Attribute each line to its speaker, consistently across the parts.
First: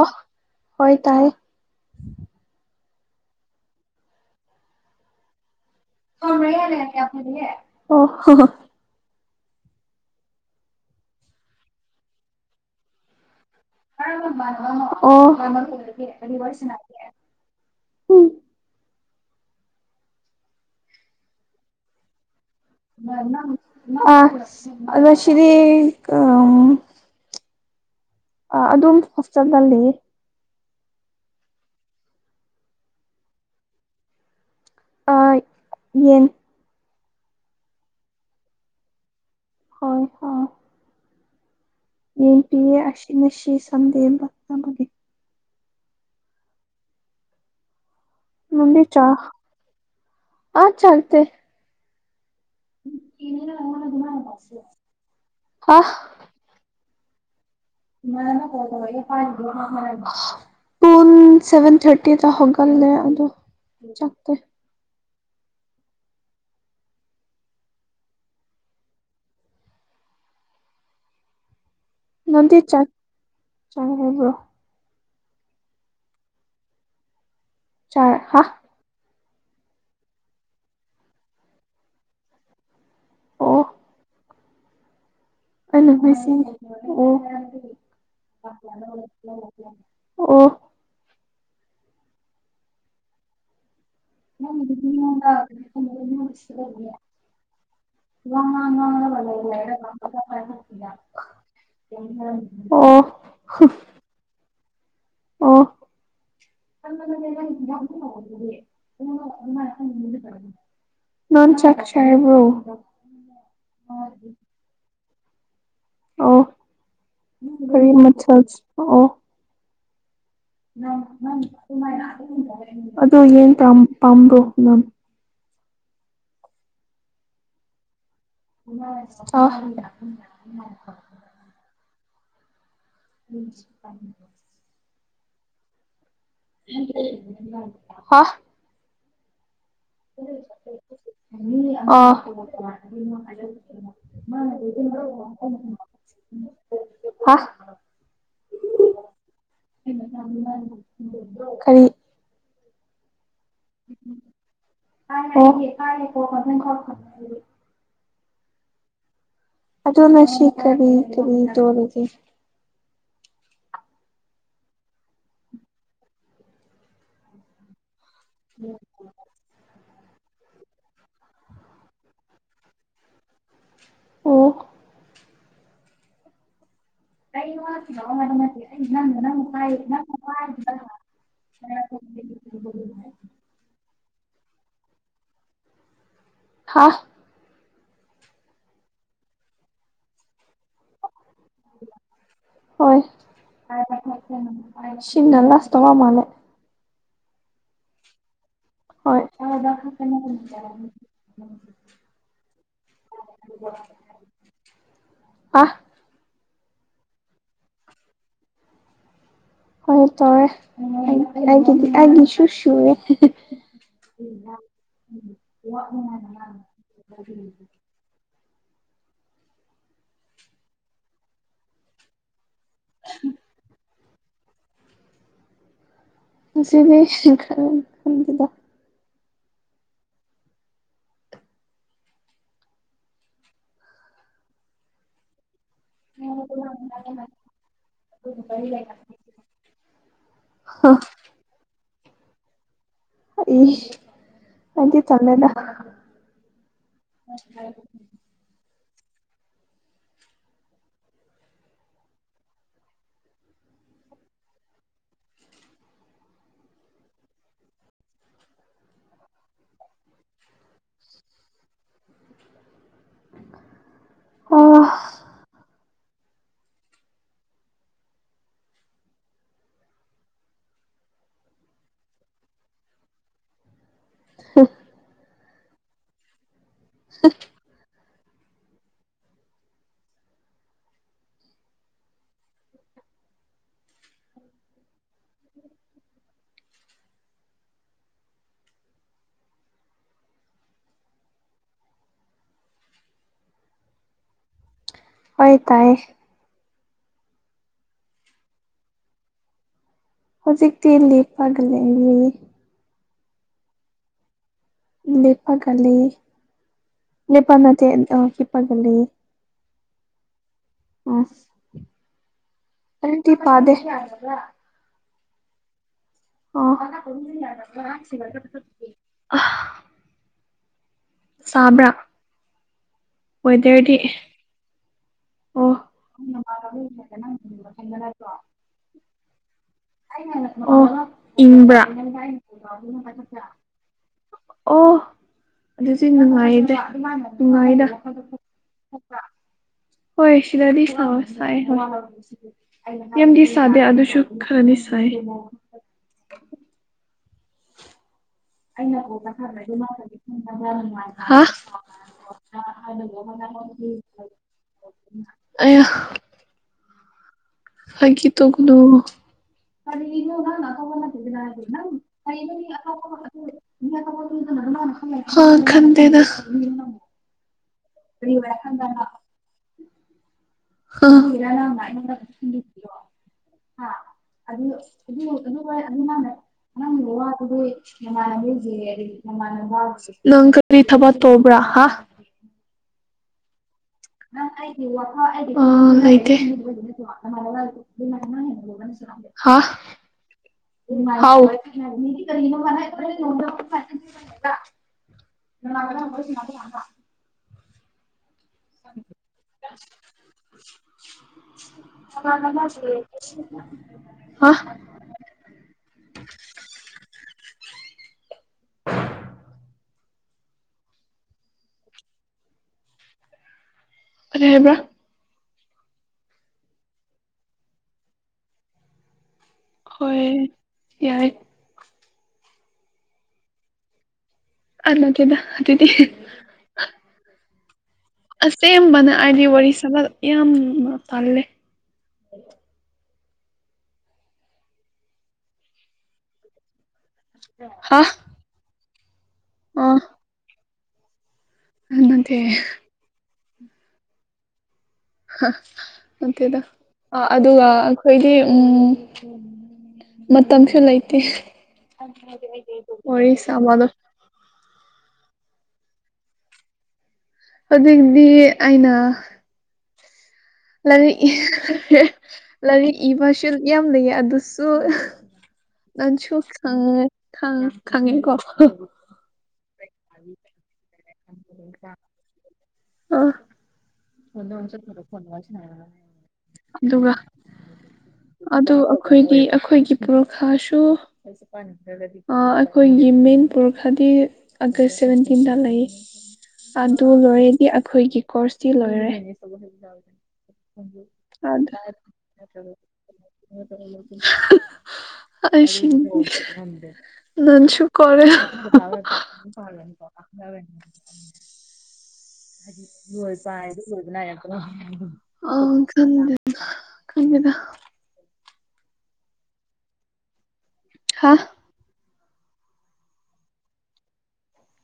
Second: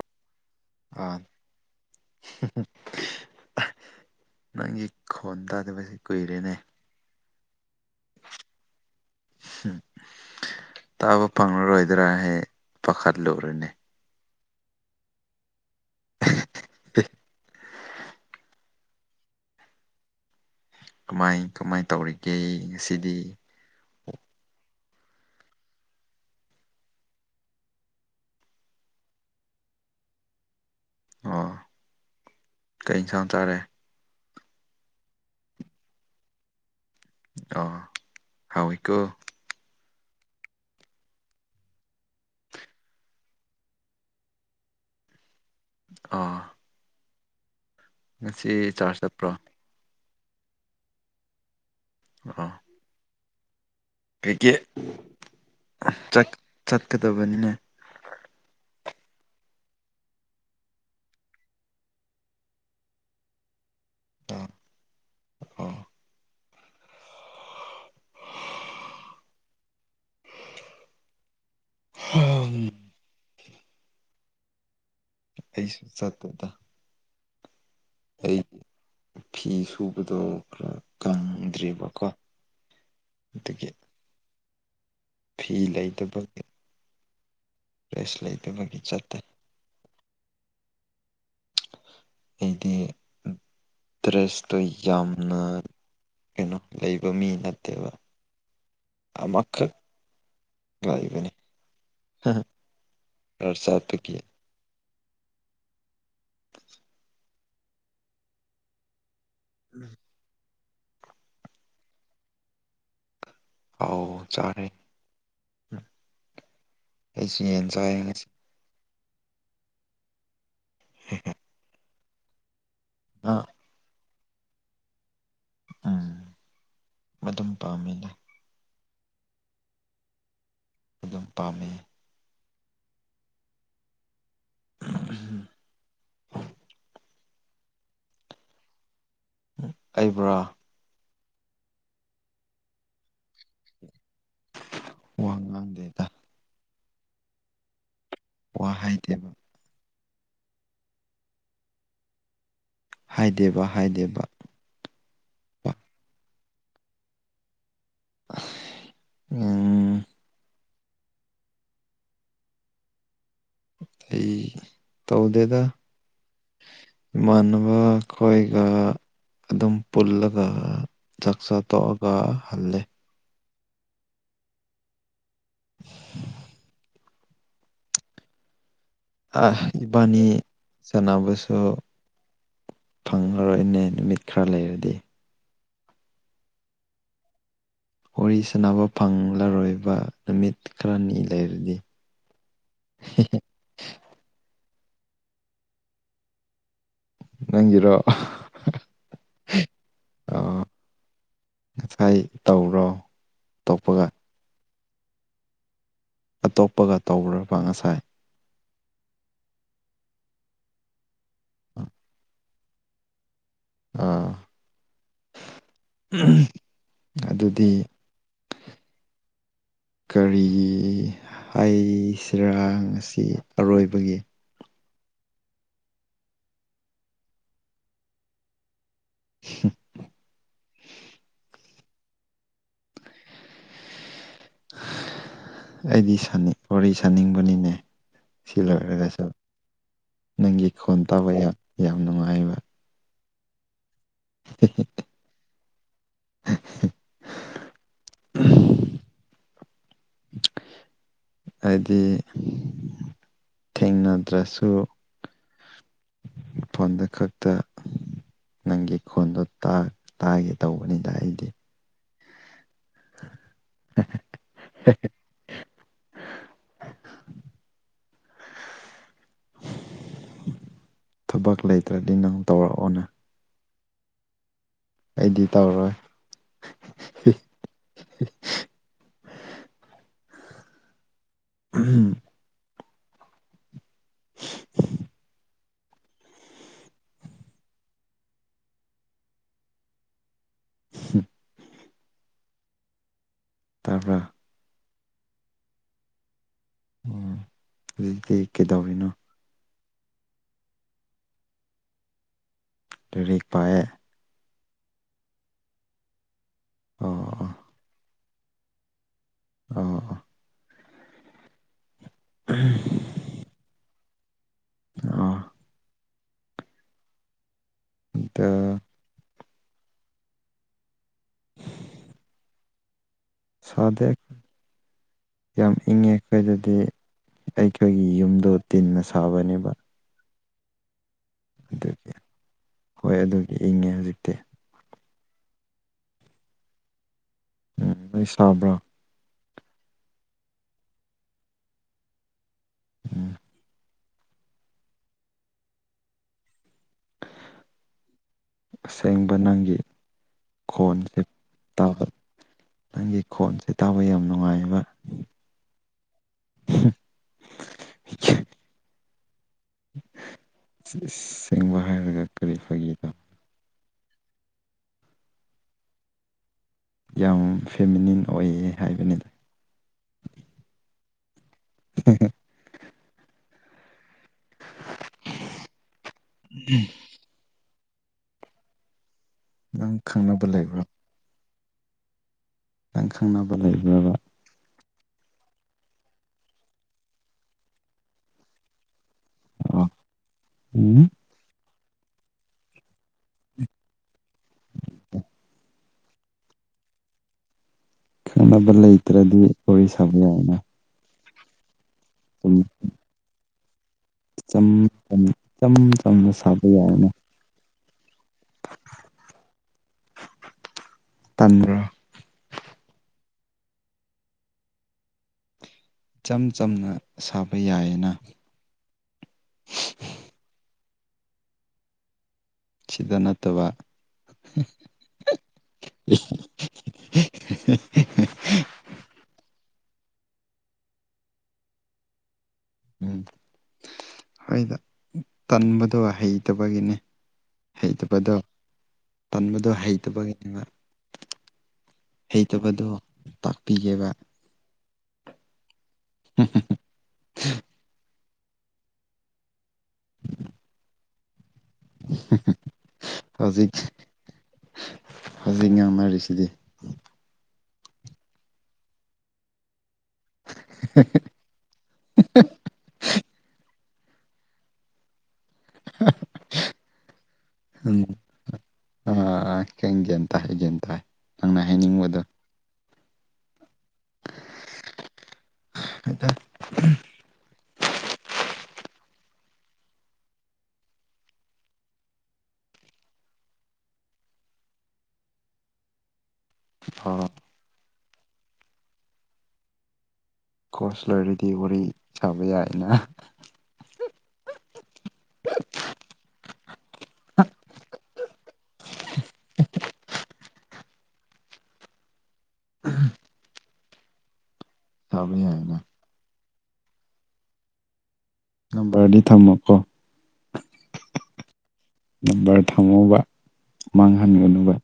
Speaker 1: ꯑ
Speaker 2: ꯑ ꯅꯪꯒꯤ ꯈꯨꯣꯟꯗꯥꯗꯁ
Speaker 1: ꯍ ꯃꯦ ꯑꯣ ꯍꯣ ꯍ
Speaker 2: ꯎꯝ ꯇꯥꯕ ꯐꯪꯂꯉꯔꯣꯏꯗ꯭ꯔꯥꯍꯦ ꯄꯥꯈꯠꯂꯨꯔꯅꯦ
Speaker 1: ꯃ ꯑꯣ ꯍ ꯃ ꯆ
Speaker 2: ꯀꯃꯥꯏ ꯀꯃꯥꯏꯅ ꯇꯧꯔꯤꯒꯦ ꯉꯁꯤꯗꯤ
Speaker 1: ꯑ ꯑꯗꯨ ꯁꯤꯔꯤ ꯑ ꯑ ꯑꯗꯨꯝ ꯍꯣꯁꯇꯠꯜꯂꯤꯌꯦ
Speaker 2: ꯑꯣ ꯀ ꯏꯟꯁꯥꯡ ꯆꯥꯔꯦ
Speaker 1: ꯑ ꯌꯦꯟ
Speaker 2: ꯑ ꯍꯥꯎꯥꯎ ꯏꯀꯣ
Speaker 1: ꯍꯣꯏ ꯍꯣꯏ ꯌꯦꯡ ꯄꯤꯌꯦ ꯑꯁꯤꯅ ꯁꯤ ꯁꯝꯗꯦꯕꯒ
Speaker 2: ꯑꯥ ꯉꯁꯤ
Speaker 1: ꯅꯪꯗꯤ
Speaker 2: ꯆꯥꯔꯖ
Speaker 1: ꯆꯥ
Speaker 2: ꯆꯠꯄ꯭ꯔꯣ
Speaker 1: ꯑꯥ ꯆꯔꯇ
Speaker 2: ꯑ
Speaker 1: ꯎꯅ
Speaker 2: ꯀꯩꯀꯦ
Speaker 1: ꯍꯥ
Speaker 2: ꯆꯠꯀꯗꯕꯅꯤꯅꯦ
Speaker 1: ꯅ ꯀ ꯍꯥꯏ ꯄꯟ ꯁꯚꯦꯟ ꯊꯥꯔꯇꯤꯗ ꯍꯧꯒꯂꯦ ꯑꯗꯣ ꯆ
Speaker 2: ꯑ ꯑ
Speaker 1: ꯆꯪꯕ꯭ꯔꯣ
Speaker 2: ꯑꯩꯁꯨ ꯆ ꯇꯗ
Speaker 1: ꯆꯥ ꯍꯥ
Speaker 2: ꯐꯤ ꯁꯨꯕꯗꯣ ꯈꯔ ꯀꯪꯗ꯭ꯔꯦꯕꯀꯣ ꯑꯗꯨꯠꯇꯗꯒꯤꯦ
Speaker 1: ꯑꯩꯅꯁꯤ ꯑꯣ
Speaker 2: ꯇ꯭ꯔꯦꯁ ꯂꯩꯇꯕꯒꯤ ꯆꯠꯇ
Speaker 1: ꯑꯣ
Speaker 2: ꯑꯩꯗꯤ ꯗ꯭ꯔꯦꯁꯇꯣ ꯌꯥꯝꯅ ꯀꯩꯅꯣ ꯂꯩꯕ ꯃꯤ ꯅꯠꯇꯦꯕ ꯑꯃꯈꯛ ꯂꯩꯕꯅꯤ
Speaker 1: ꯋꯥꯉꯉꯉ
Speaker 2: ꯈꯔ ꯆꯠꯄꯒꯤ
Speaker 1: ꯑꯣ ꯑꯣ
Speaker 2: ꯎꯝ
Speaker 1: ꯅꯥꯟ ꯆꯆꯥ ꯍꯥꯏꯕ꯭ꯔꯣ
Speaker 2: ꯍꯥꯎ ꯆꯥꯔꯦ ꯎ
Speaker 1: ꯑꯣ
Speaker 2: ꯑꯩꯁꯨ ꯌꯦꯟ
Speaker 1: ꯀꯔꯤ
Speaker 2: ꯆꯥꯏ ꯉꯁꯤ
Speaker 1: ꯃꯊꯦꯜ ꯑꯣ ꯅꯪ ꯅꯪ ꯁꯃ ꯑꯗꯣ
Speaker 2: ꯑ
Speaker 1: ꯌꯦꯟ ꯄꯥꯝꯕ꯭ꯔꯣ ꯅꯪ
Speaker 2: ꯎꯝ ꯑꯗꯨꯝ ꯄꯥꯝꯃꯤꯅꯦ
Speaker 1: ꯑ
Speaker 2: ꯑꯗꯨꯝ ꯄꯥꯝꯃꯦ
Speaker 1: ꯎꯝ ꯍ
Speaker 2: ꯑꯩꯕꯨꯔꯥ
Speaker 1: [inaudible] ꯑꯥ
Speaker 2: ꯋꯥ ꯉꯥꯡꯗꯦꯗ
Speaker 1: [inaudible] ꯍꯥ
Speaker 2: ꯋꯥ ꯍꯥꯏꯗꯦ
Speaker 1: ꯀꯔꯤ
Speaker 2: ꯍꯥꯏꯗꯦꯕ ꯍꯥꯏꯗꯦꯕ
Speaker 1: ꯑꯣ
Speaker 2: ꯎꯝ
Speaker 1: ꯑꯗꯨ ꯅꯁꯤ ꯀꯔꯤ ꯀꯔꯤ ꯇꯧꯔꯤꯒꯦ
Speaker 2: ꯑꯩ ꯇꯧꯗꯦꯗꯥ ꯏꯃꯅꯕ ꯍꯣꯏ ꯒ ꯑꯗꯨꯝ ꯄꯨꯜꯂꯒ ꯆꯥꯛꯆꯥꯥ ꯇꯣꯛꯑꯒ ꯍꯜꯂꯦ
Speaker 1: ꯑꯣ
Speaker 2: [inaudible]
Speaker 1: ꯑꯩ ꯅ ꯃ ꯃꯥ
Speaker 2: ꯏꯕꯥꯅꯤ ꯁꯥꯟꯅꯕꯁꯨ
Speaker 1: ꯏꯪꯅꯪꯥꯏꯪ
Speaker 2: ꯅꯦ ꯅꯨꯃꯤꯠ ꯈꯔ ꯂꯩꯔꯗꯤ
Speaker 1: ꯍꯥ
Speaker 2: ꯋꯥꯔꯤ ꯁꯥꯟꯅꯕ ꯐꯪꯂꯔꯣꯏꯕ ꯅꯨꯃꯤꯠ ꯈꯥꯔꯥꯅꯤ ꯂꯩꯔꯗꯤ
Speaker 1: ꯍꯣꯏ ꯁꯤꯅ ꯂꯥꯁꯇ꯭ ꯃꯥꯂꯦ
Speaker 2: ꯅꯪ ꯒꯤꯔꯣ
Speaker 1: ꯍꯣꯏ
Speaker 2: ꯇꯣꯞꯄꯒ
Speaker 1: ꯑꯥ
Speaker 2: ꯑꯇꯣꯞꯄꯒ ꯇꯧꯕꯔ꯭ꯕ ꯉꯁꯥꯏ
Speaker 1: ꯍꯣꯏ ꯇꯧꯏ ꯑꯩꯒꯤꯁꯨ ꯁꯨꯔꯦ [inaudible]
Speaker 2: ꯑꯥ ꯑꯗꯨꯗꯤ ꯀꯔꯤ ꯍꯩꯏꯁꯤꯔꯥ ꯉꯁꯤ ꯑꯔꯣꯏꯕꯒꯤ
Speaker 1: ꯉꯁꯤꯗꯤ ꯈꯔ ꯈꯪꯗꯦꯗ
Speaker 2: ꯑ [inaudible] ꯑꯩꯗꯤ ꯁꯥꯅꯤꯡ ꯋꯥꯔꯤ ꯁꯥꯅꯤꯡꯕꯅꯤꯅꯦ ꯁꯤ ꯂꯣꯏꯔꯒꯁꯨ ꯅꯪꯒꯤ ꯈꯣꯟ ꯇꯥꯕ ꯌꯥꯝ ꯅꯨꯡꯉꯥꯏꯌꯦꯕ
Speaker 1: ꯑꯩꯗꯤ ꯇꯜꯂꯦꯗꯥ
Speaker 2: [unintelligible]
Speaker 1: [unintelligible]
Speaker 2: ꯍꯥꯏꯗꯤ ꯊꯦꯡꯅꯗ꯭ꯔꯁꯨ ꯐꯣꯟꯗ ꯈꯛꯇ ꯅꯪꯒꯤ ꯈꯣꯟꯗꯣ ꯇꯥꯒꯦ ꯇꯧꯕꯅꯤꯗ ꯑꯩꯗꯤ
Speaker 1: ꯑ
Speaker 2: [inaudible]
Speaker 1: [unintelligible]
Speaker 2: ꯊꯕꯛ ꯂꯩꯇ꯭ꯔꯗꯤ ꯅꯪ ꯇꯧꯔꯛꯑꯣꯅꯦ
Speaker 1: ꯑ
Speaker 2: ꯑꯩꯗꯤ ꯇꯧꯔꯣꯏ
Speaker 1: [unintelligible]
Speaker 2: ꯎꯝ [unintelligible] ꯎꯝ ꯇꯥꯕ꯭ꯔꯥ
Speaker 1: ꯍꯣꯏ ꯇꯥꯏ
Speaker 2: ꯎꯝ ꯍꯧꯗꯤ ꯀꯩꯗꯧꯔꯤꯅꯣ
Speaker 1: ꯍꯧꯖꯤꯛꯇꯤ ꯂꯦꯞꯄꯒ ꯂꯦꯟꯅꯤ
Speaker 2: ꯂꯩꯔꯤ ꯄꯥꯏꯑꯌꯦ ꯑꯣ
Speaker 1: ꯂꯦꯄꯥꯒꯂꯤꯄꯥ ꯅꯇꯦꯄꯥꯒꯜꯂꯤ
Speaker 2: ꯑ
Speaker 1: ꯎ ꯔꯇꯤ ꯄꯗꯦ
Speaker 2: ꯑ
Speaker 1: ꯑꯣ ꯑ
Speaker 2: ꯑꯗ
Speaker 1: ꯁꯥꯕ꯭ꯔꯥ ꯑꯣꯏꯗꯗꯤ
Speaker 2: ꯁꯥꯗꯦ ꯌꯥꯝ ꯏꯪꯉꯦ ꯑꯩꯈꯣꯏꯗꯗꯤ ꯑꯩꯈꯣꯏꯒꯤ ꯌꯨꯝꯗꯣ ꯇꯤꯟꯅ ꯁꯥꯕꯅꯦꯕ
Speaker 1: ꯑꯣ ꯍꯣ ꯏꯟꯕ꯭ꯔꯥ
Speaker 2: ꯑꯗꯨꯒꯤ ꯍꯣꯏ ꯑꯗꯨꯒꯤ ꯏꯪꯉꯦ ꯍꯧꯖꯤꯛꯇꯤ
Speaker 1: ꯑꯣ ꯑꯗꯨꯁꯨ
Speaker 2: ꯎꯝ
Speaker 1: ꯅꯨꯡꯉꯥꯏꯗꯅꯨꯡ
Speaker 2: ꯅꯣꯏ ꯁꯥꯕ꯭ꯔꯣ
Speaker 1: ꯍꯣꯏ ꯁꯤꯗꯗꯤ ꯁꯥꯏ ꯍꯣꯏ
Speaker 2: ꯎꯝ
Speaker 1: ꯌꯥꯝꯗꯤ ꯁꯥꯗꯦ ꯑꯗꯨꯁꯨ ꯈꯔꯅꯤꯁꯥꯏ ꯑꯩꯅ ꯀꯣꯕ
Speaker 2: ꯑꯁꯦꯡꯕ
Speaker 1: ꯊꯔ
Speaker 2: ꯅꯪꯒꯤ ꯈꯣꯟꯁꯦ ꯇꯥꯕ ꯅꯪꯒꯤ ꯈꯣꯟꯁꯦ ꯇꯥꯕ ꯌꯥꯝ ꯅꯨꯡꯉꯥꯏꯕ
Speaker 1: ꯃꯥꯅꯨꯡꯉꯥꯏ ꯑ ꯍꯥꯏ ꯇꯒꯅꯣ ꯑꯗ ꯏ ꯅꯪ ꯑꯀꯄꯅ ꯊꯗꯅ
Speaker 2: ꯑꯁꯦꯡꯕ ꯍꯥꯏꯔꯒ
Speaker 1: ꯍꯥꯏꯦ
Speaker 2: ꯀꯔꯤ ꯐꯥꯒꯤꯅꯣ
Speaker 1: ꯅ ꯍ ꯈꯟꯗꯗ
Speaker 2: ꯌꯥꯝ ꯐꯦꯃꯤꯅꯤꯟ ꯑꯣꯏꯌꯦ ꯍꯥꯏꯕꯅꯤꯗ
Speaker 1: ꯔ ꯑꯗꯨ ꯑꯗꯨ ꯑꯗꯨꯪ ꯂꯇꯗꯤꯅꯦꯔꯤ
Speaker 2: ꯅꯪ ꯈꯪꯅꯕ
Speaker 1: ꯂꯪꯀꯔꯤ
Speaker 2: ꯂꯩꯕ꯭ꯔꯣ
Speaker 1: ꯊꯕ ꯇꯣꯕ꯭ꯔꯥ ꯍꯥ
Speaker 2: ꯂ ꯈꯪꯅꯕ ꯂꯩꯕ
Speaker 1: ꯋꯥ
Speaker 2: ꯑꯣ
Speaker 1: ꯅꯣꯅ
Speaker 2: ꯎꯝ
Speaker 1: ꯅꯦ ꯍꯥꯏ
Speaker 2: ꯈꯪꯅꯕ ꯂꯩꯇ꯭ꯔꯗꯤ ꯋꯥꯔꯤ ꯁꯥꯕ ꯌꯥꯏꯅ
Speaker 1: ꯑ
Speaker 2: ꯏꯆ ꯏꯆꯝ ꯆꯝꯅ ꯁꯥꯕ ꯌꯥꯔꯅꯦ ꯇꯟꯗ꯭ꯔ
Speaker 1: ꯑꯔ ꯍꯥꯏꯕ꯭ꯔ
Speaker 2: ꯏꯆꯝ ꯆꯝꯅ ꯁꯥꯕ ꯌꯥꯏꯑꯅ
Speaker 1: ꯍꯣꯏ ꯌꯥꯏ
Speaker 2: ꯆꯤꯗꯅꯊ ꯋꯥ
Speaker 1: ꯑꯂꯒꯦꯗꯤꯗꯤꯤ ꯑꯁꯦꯡꯕꯅ ꯑꯩꯗꯤ ꯋꯥꯔꯤ ꯁꯥ ꯌꯥꯝꯅ ꯇꯜꯂꯦ
Speaker 2: ꯎꯝ ꯍꯣꯏꯗ ꯇꯟꯕꯗꯣ ꯍꯩꯇꯕꯒꯤꯅꯦ
Speaker 1: ꯍꯥ
Speaker 2: ꯍꯩꯇꯕꯗꯣ ꯇꯟꯕꯗꯣ
Speaker 1: ꯑꯥ
Speaker 2: ꯍꯩꯇꯕꯒꯤꯅꯦꯕ
Speaker 1: ꯅꯠꯇꯦ
Speaker 2: ꯍꯩꯇꯕꯗꯣ ꯇꯥꯛꯄꯤꯒꯦꯕ
Speaker 1: ꯃꯦꯗ ꯑꯗꯨ ꯑꯩꯈꯣꯏꯗꯤ ꯎꯝ ꯃꯇꯝꯁꯨ ꯂꯩꯇꯦ ꯑꯣꯏꯁ
Speaker 2: ꯍꯧꯖꯤꯛ
Speaker 1: ꯑꯃꯅ
Speaker 2: ꯍꯧꯖꯤꯛ ꯌꯥꯝꯅꯔꯤꯁꯤꯗꯤ
Speaker 1: ꯍꯧꯖꯤꯗꯒꯤꯗꯤ ꯑꯩꯅ ꯂꯥꯏꯔꯤꯛ ꯂꯥꯏꯔꯤꯛ ꯏꯕꯁꯨ ꯌꯥꯝ ꯂꯩ ꯑꯗꯨꯁꯨ ꯅꯟ ꯆꯣ ꯈꯪ ꯈ ꯈꯥꯉꯤ ꯀꯣ
Speaker 2: ꯍꯪ ꯌꯦꯟ ꯍꯥꯏꯦ ꯟꯇ ꯅꯪꯅ ꯍꯥꯏꯅꯤꯡꯕꯗꯣ
Speaker 1: ꯑ ꯍꯁ ꯐꯣꯟꯁꯨ ꯑꯗꯨꯒ ꯑ ꯑꯩꯈꯣꯏꯒꯤ ꯑꯩꯈꯣꯏꯒꯤ ꯄꯔꯈꯥꯁꯨ ꯑꯩꯈꯣꯏꯒꯤ ꯃꯅꯤꯄꯨꯔ ꯈꯔꯗꯤ ꯑꯥꯒꯁ ꯁꯦꯚꯦꯟꯇꯤꯟꯗ ꯂꯩ ꯑꯗꯨ ꯂꯣꯏꯔꯦꯗꯤ ꯑꯩꯈꯣꯏꯒꯤ ꯀꯣꯔꯁꯤ ꯂꯣꯏꯔꯦ
Speaker 2: ꯀꯣꯔꯁ ꯂꯣꯏꯔꯗꯤ
Speaker 1: ꯍꯥꯏ
Speaker 2: ꯋꯥꯔꯤ ꯁꯥꯕ ꯌꯥꯏꯅ
Speaker 1: ꯑ ꯁꯤ ꯅꯁꯨꯀꯔꯦ ꯅꯤ [inaudible] ꯂ
Speaker 2: ꯁꯥꯕ
Speaker 1: [unintelligible] ꯄꯅꯥ ꯑ
Speaker 2: ꯌꯥꯏꯅ
Speaker 1: ꯈꯪꯗꯦꯗꯥ
Speaker 2: ꯅꯝꯕꯔꯗꯤ ꯊꯝꯃꯣꯀꯣ
Speaker 1: ꯍꯥ
Speaker 2: ꯅꯝꯕꯔ ꯊꯝꯃꯣꯕꯥ ꯃꯥꯡꯍꯟꯒꯅꯨꯕ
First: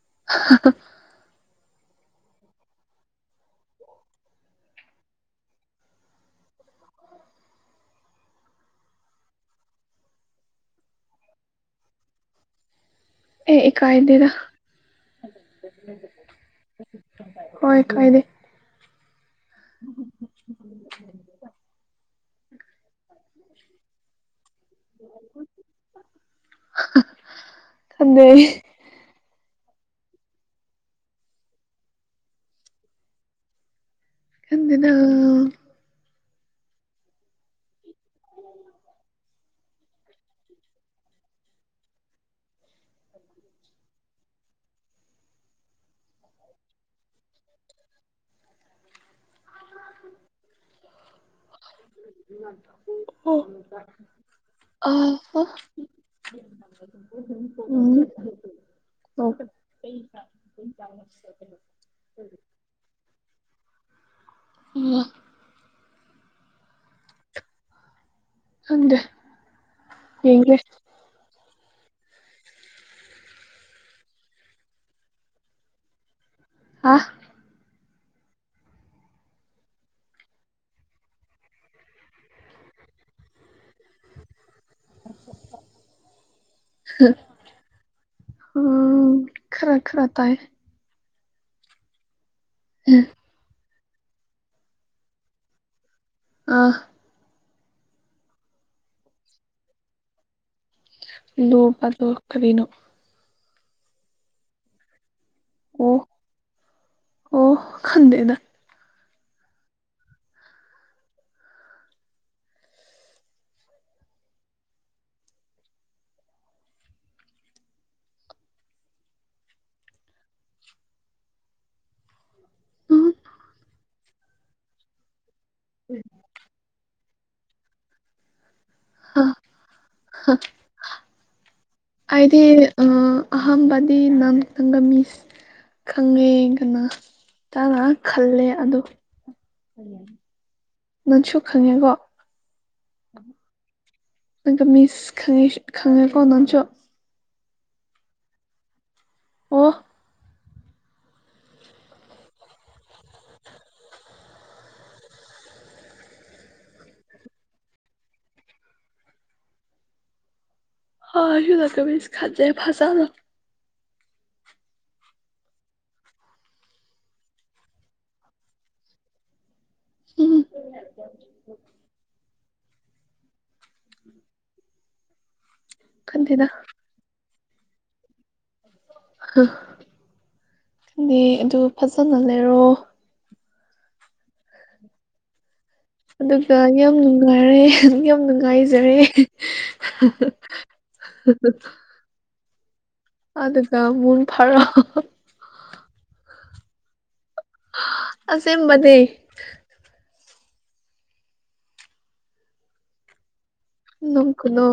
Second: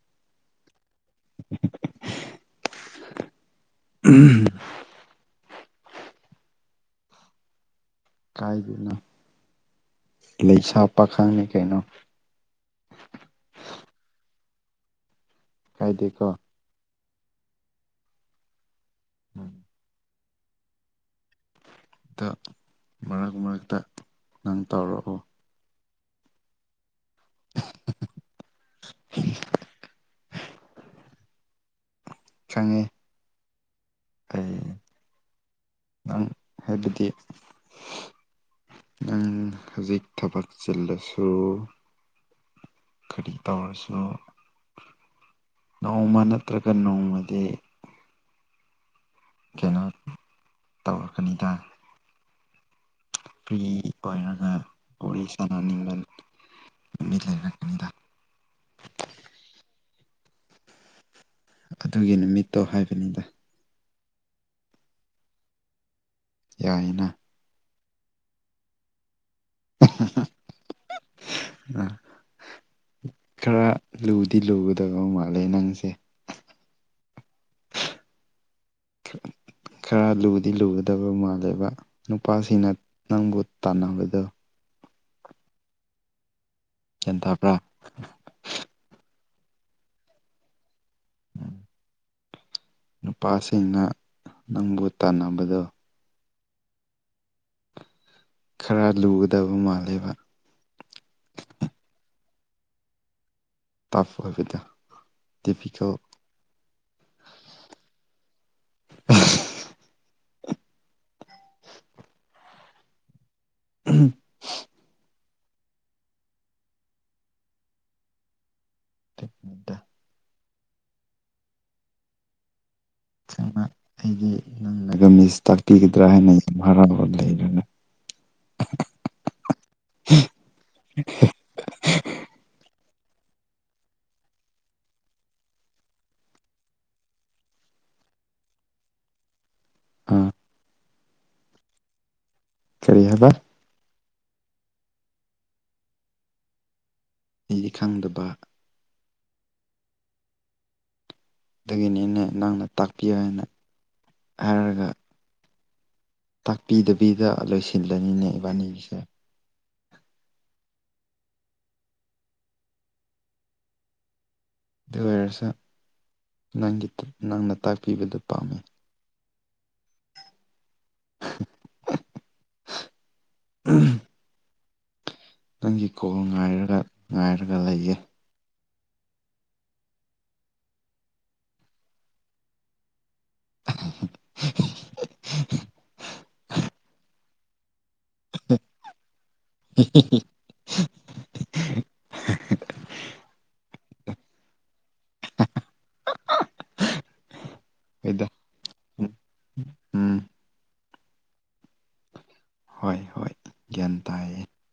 Speaker 1: [inaudible]
Speaker 2: ꯎꯝ [inaudible] ꯀꯥꯏꯗꯩꯅꯣ ꯂꯩꯁꯥ ꯄꯥꯈꯪꯅꯤ ꯀꯩꯅꯣ
Speaker 1: ꯑꯩ ꯏꯀꯥꯏꯗꯦꯗꯥ
Speaker 2: ꯀꯥꯏꯗꯦꯀꯣ
Speaker 1: ꯍꯣꯏ ꯀꯥꯏꯗꯦ [inaudible]
Speaker 2: ꯗ ꯃꯔꯛ ꯃꯔꯛꯇ ꯅꯪ ꯇꯧꯔꯛꯎ
Speaker 1: ꯈꯪꯗꯦ
Speaker 2: ꯈꯪꯉꯤ
Speaker 1: ꯈꯪꯗꯦꯗꯥ ꯑ
Speaker 2: ꯑꯪ ꯍꯥꯏꯕꯗꯤ ꯅꯪ ꯍꯧꯖꯤꯛ ꯊꯕꯛ ꯆꯤꯜꯂꯁꯨ ꯀꯔꯤ ꯇꯧꯔꯁꯨ ꯅꯣꯡꯃ ꯅꯠꯇ꯭ꯔꯒ ꯅꯣꯡꯃꯗꯤ ꯀ [inaudible] ꯇꯧꯔꯛꯀꯅꯤꯗꯥ
Speaker 1: ꯎꯠꯇꯣ [inaudible]
Speaker 2: ꯄ꯭ꯔꯤ ꯑꯣꯏꯅꯅꯦ
Speaker 1: ꯑ
Speaker 2: ꯋꯥꯔꯤ
Speaker 1: ꯍ
Speaker 2: ꯁꯥꯅꯅꯤꯡꯗꯅ
Speaker 1: ꯎꯝ ꯑꯣ ꯆꯥꯡ [inaudible]
Speaker 2: ꯑꯗꯨꯒꯤ ꯅꯨꯃꯤꯠꯇꯣ ꯍꯥꯏꯕꯅꯤꯗ
Speaker 1: ꯎꯋꯥ
Speaker 2: ꯌꯥꯏꯅꯥ
Speaker 1: ꯈꯪꯗꯦ ꯌꯦꯡꯒꯦ
Speaker 2: ꯑ ꯈꯔ ꯂꯨꯗꯤ ꯂꯨꯒꯗꯕ ꯃꯥꯜꯂꯦ ꯅꯪꯒꯤꯁꯦ
Speaker 1: ꯑꯥ
Speaker 2: ꯈꯔ ꯂꯨꯗꯤ ꯂꯨꯒꯗꯕ ꯃꯥꯜꯂꯦꯕ ꯅꯨꯄꯥꯁꯤꯡꯅ ꯅꯪꯕꯨ ꯇꯥꯟꯅꯕꯗꯣ ꯒ꯭ꯌꯥꯟ ꯇꯥꯕ꯭ꯔꯥ
Speaker 1: ꯑꯣ ꯈꯔ ꯈꯔ ꯇꯥꯏ
Speaker 2: ꯅꯨꯄꯥꯁꯤꯡꯅꯥ ꯅꯪꯕꯨ ꯇꯥꯟꯅꯕꯗꯣ
Speaker 1: ꯑꯥ
Speaker 2: ꯈꯔ ꯂꯨꯒꯗꯕ ꯃꯥꯜꯂꯦꯕꯥ
Speaker 1: ꯂꯨꯕꯗꯣ ꯀꯔꯤꯅꯣ
Speaker 2: ꯇꯛꯄꯒꯤꯗ
Speaker 1: ꯑꯣ ꯑꯣ ꯈꯪꯗꯦꯗꯥ
Speaker 2: ꯎꯝ [inaudible] ꯗ ꯗꯥ
Speaker 1: ꯎꯝ
Speaker 2: ꯁꯨꯃꯥꯏꯅꯥ ꯑꯩꯒꯤ ꯅꯪꯅꯒ ꯃꯤꯁ ꯇꯥꯛꯄꯤꯒꯗ꯭ꯔꯥ ꯍꯥꯏꯅ ꯌꯥꯝ ꯍꯔꯥꯎꯅ ꯂꯩ
Speaker 1: ꯍ‌ ꯍ ꯑꯩꯗꯤ ꯑꯍꯝꯕꯗꯤ [unintelligible] ꯅ ꯅꯪꯒꯃꯤꯁ ꯈꯪꯉꯦ ꯀꯅꯥ ꯇꯥꯅ ꯈꯜꯂꯦ ꯑꯗꯨ
Speaker 2: ꯑꯥ
Speaker 1: ꯅꯪꯁꯨ ꯈꯪꯉꯦꯀꯣ
Speaker 2: ꯀꯔꯤ ꯍꯥꯏꯕꯥ
Speaker 1: ꯑ ꯃꯤꯁ ꯈ ꯈꯉ ꯀꯅ ꯆꯣ
Speaker 2: ꯑꯩꯗꯤ ꯈꯪꯗꯕ
Speaker 1: ꯋꯥꯍ
Speaker 2: ꯗꯒꯤꯅꯤ ꯑꯩꯅ ꯅꯪꯅ ꯇꯥꯛꯄꯤꯌꯨ ꯍꯥꯏꯅ ꯍꯥꯏꯔꯒ ꯇꯥꯛꯄꯤꯗꯕꯤꯗ ꯂꯣꯏꯁꯤꯜꯂꯅꯤꯅꯦ ꯏꯕꯥꯅꯤꯒꯤꯁꯦ
Speaker 1: ꯑ ꯏꯂꯀꯦ ꯃꯤꯁ ꯈꯥꯖꯦ ꯐꯁꯅ
Speaker 2: ꯗꯋꯔꯁ ꯅꯪꯒꯤ ꯅꯪꯅ ꯇꯥꯛꯄꯤꯕꯗ ꯄꯥꯝꯃꯤ
Speaker 1: ꯎꯝ
Speaker 2: ꯎꯝ ꯅꯪꯒꯤ ꯀꯣꯜ
Speaker 1: ꯈꯟꯗꯦꯗ
Speaker 2: ꯉꯥꯏꯔꯒ ꯉꯥꯏꯔꯒ ꯂꯩꯌꯦꯦ
Speaker 1: ꯑꯗꯨ ꯐꯖꯅ ꯂꯩꯔꯣ
Speaker 2: [inaudible]
Speaker 1: ꯑꯗꯨꯒ ꯌꯥꯝ ꯅꯨꯡꯉꯥꯏꯔꯦ ꯑꯗꯨ ꯌꯥꯝ ꯅꯨꯡꯉꯥꯏꯖꯔꯦ ꯑꯗꯨꯒ ꯃꯨꯟ ꯐꯔ
Speaker 2: ꯍꯣꯏꯗ
Speaker 1: ꯑꯁꯦ ꯃꯅꯦ
Speaker 2: ꯎꯝ ꯍꯣꯏ ꯍꯣꯏ ꯒ꯭ꯌꯥꯟ
Speaker 1: ꯅ
Speaker 2: ꯇꯥꯏꯌꯦ
Speaker 1: ꯀꯅꯨ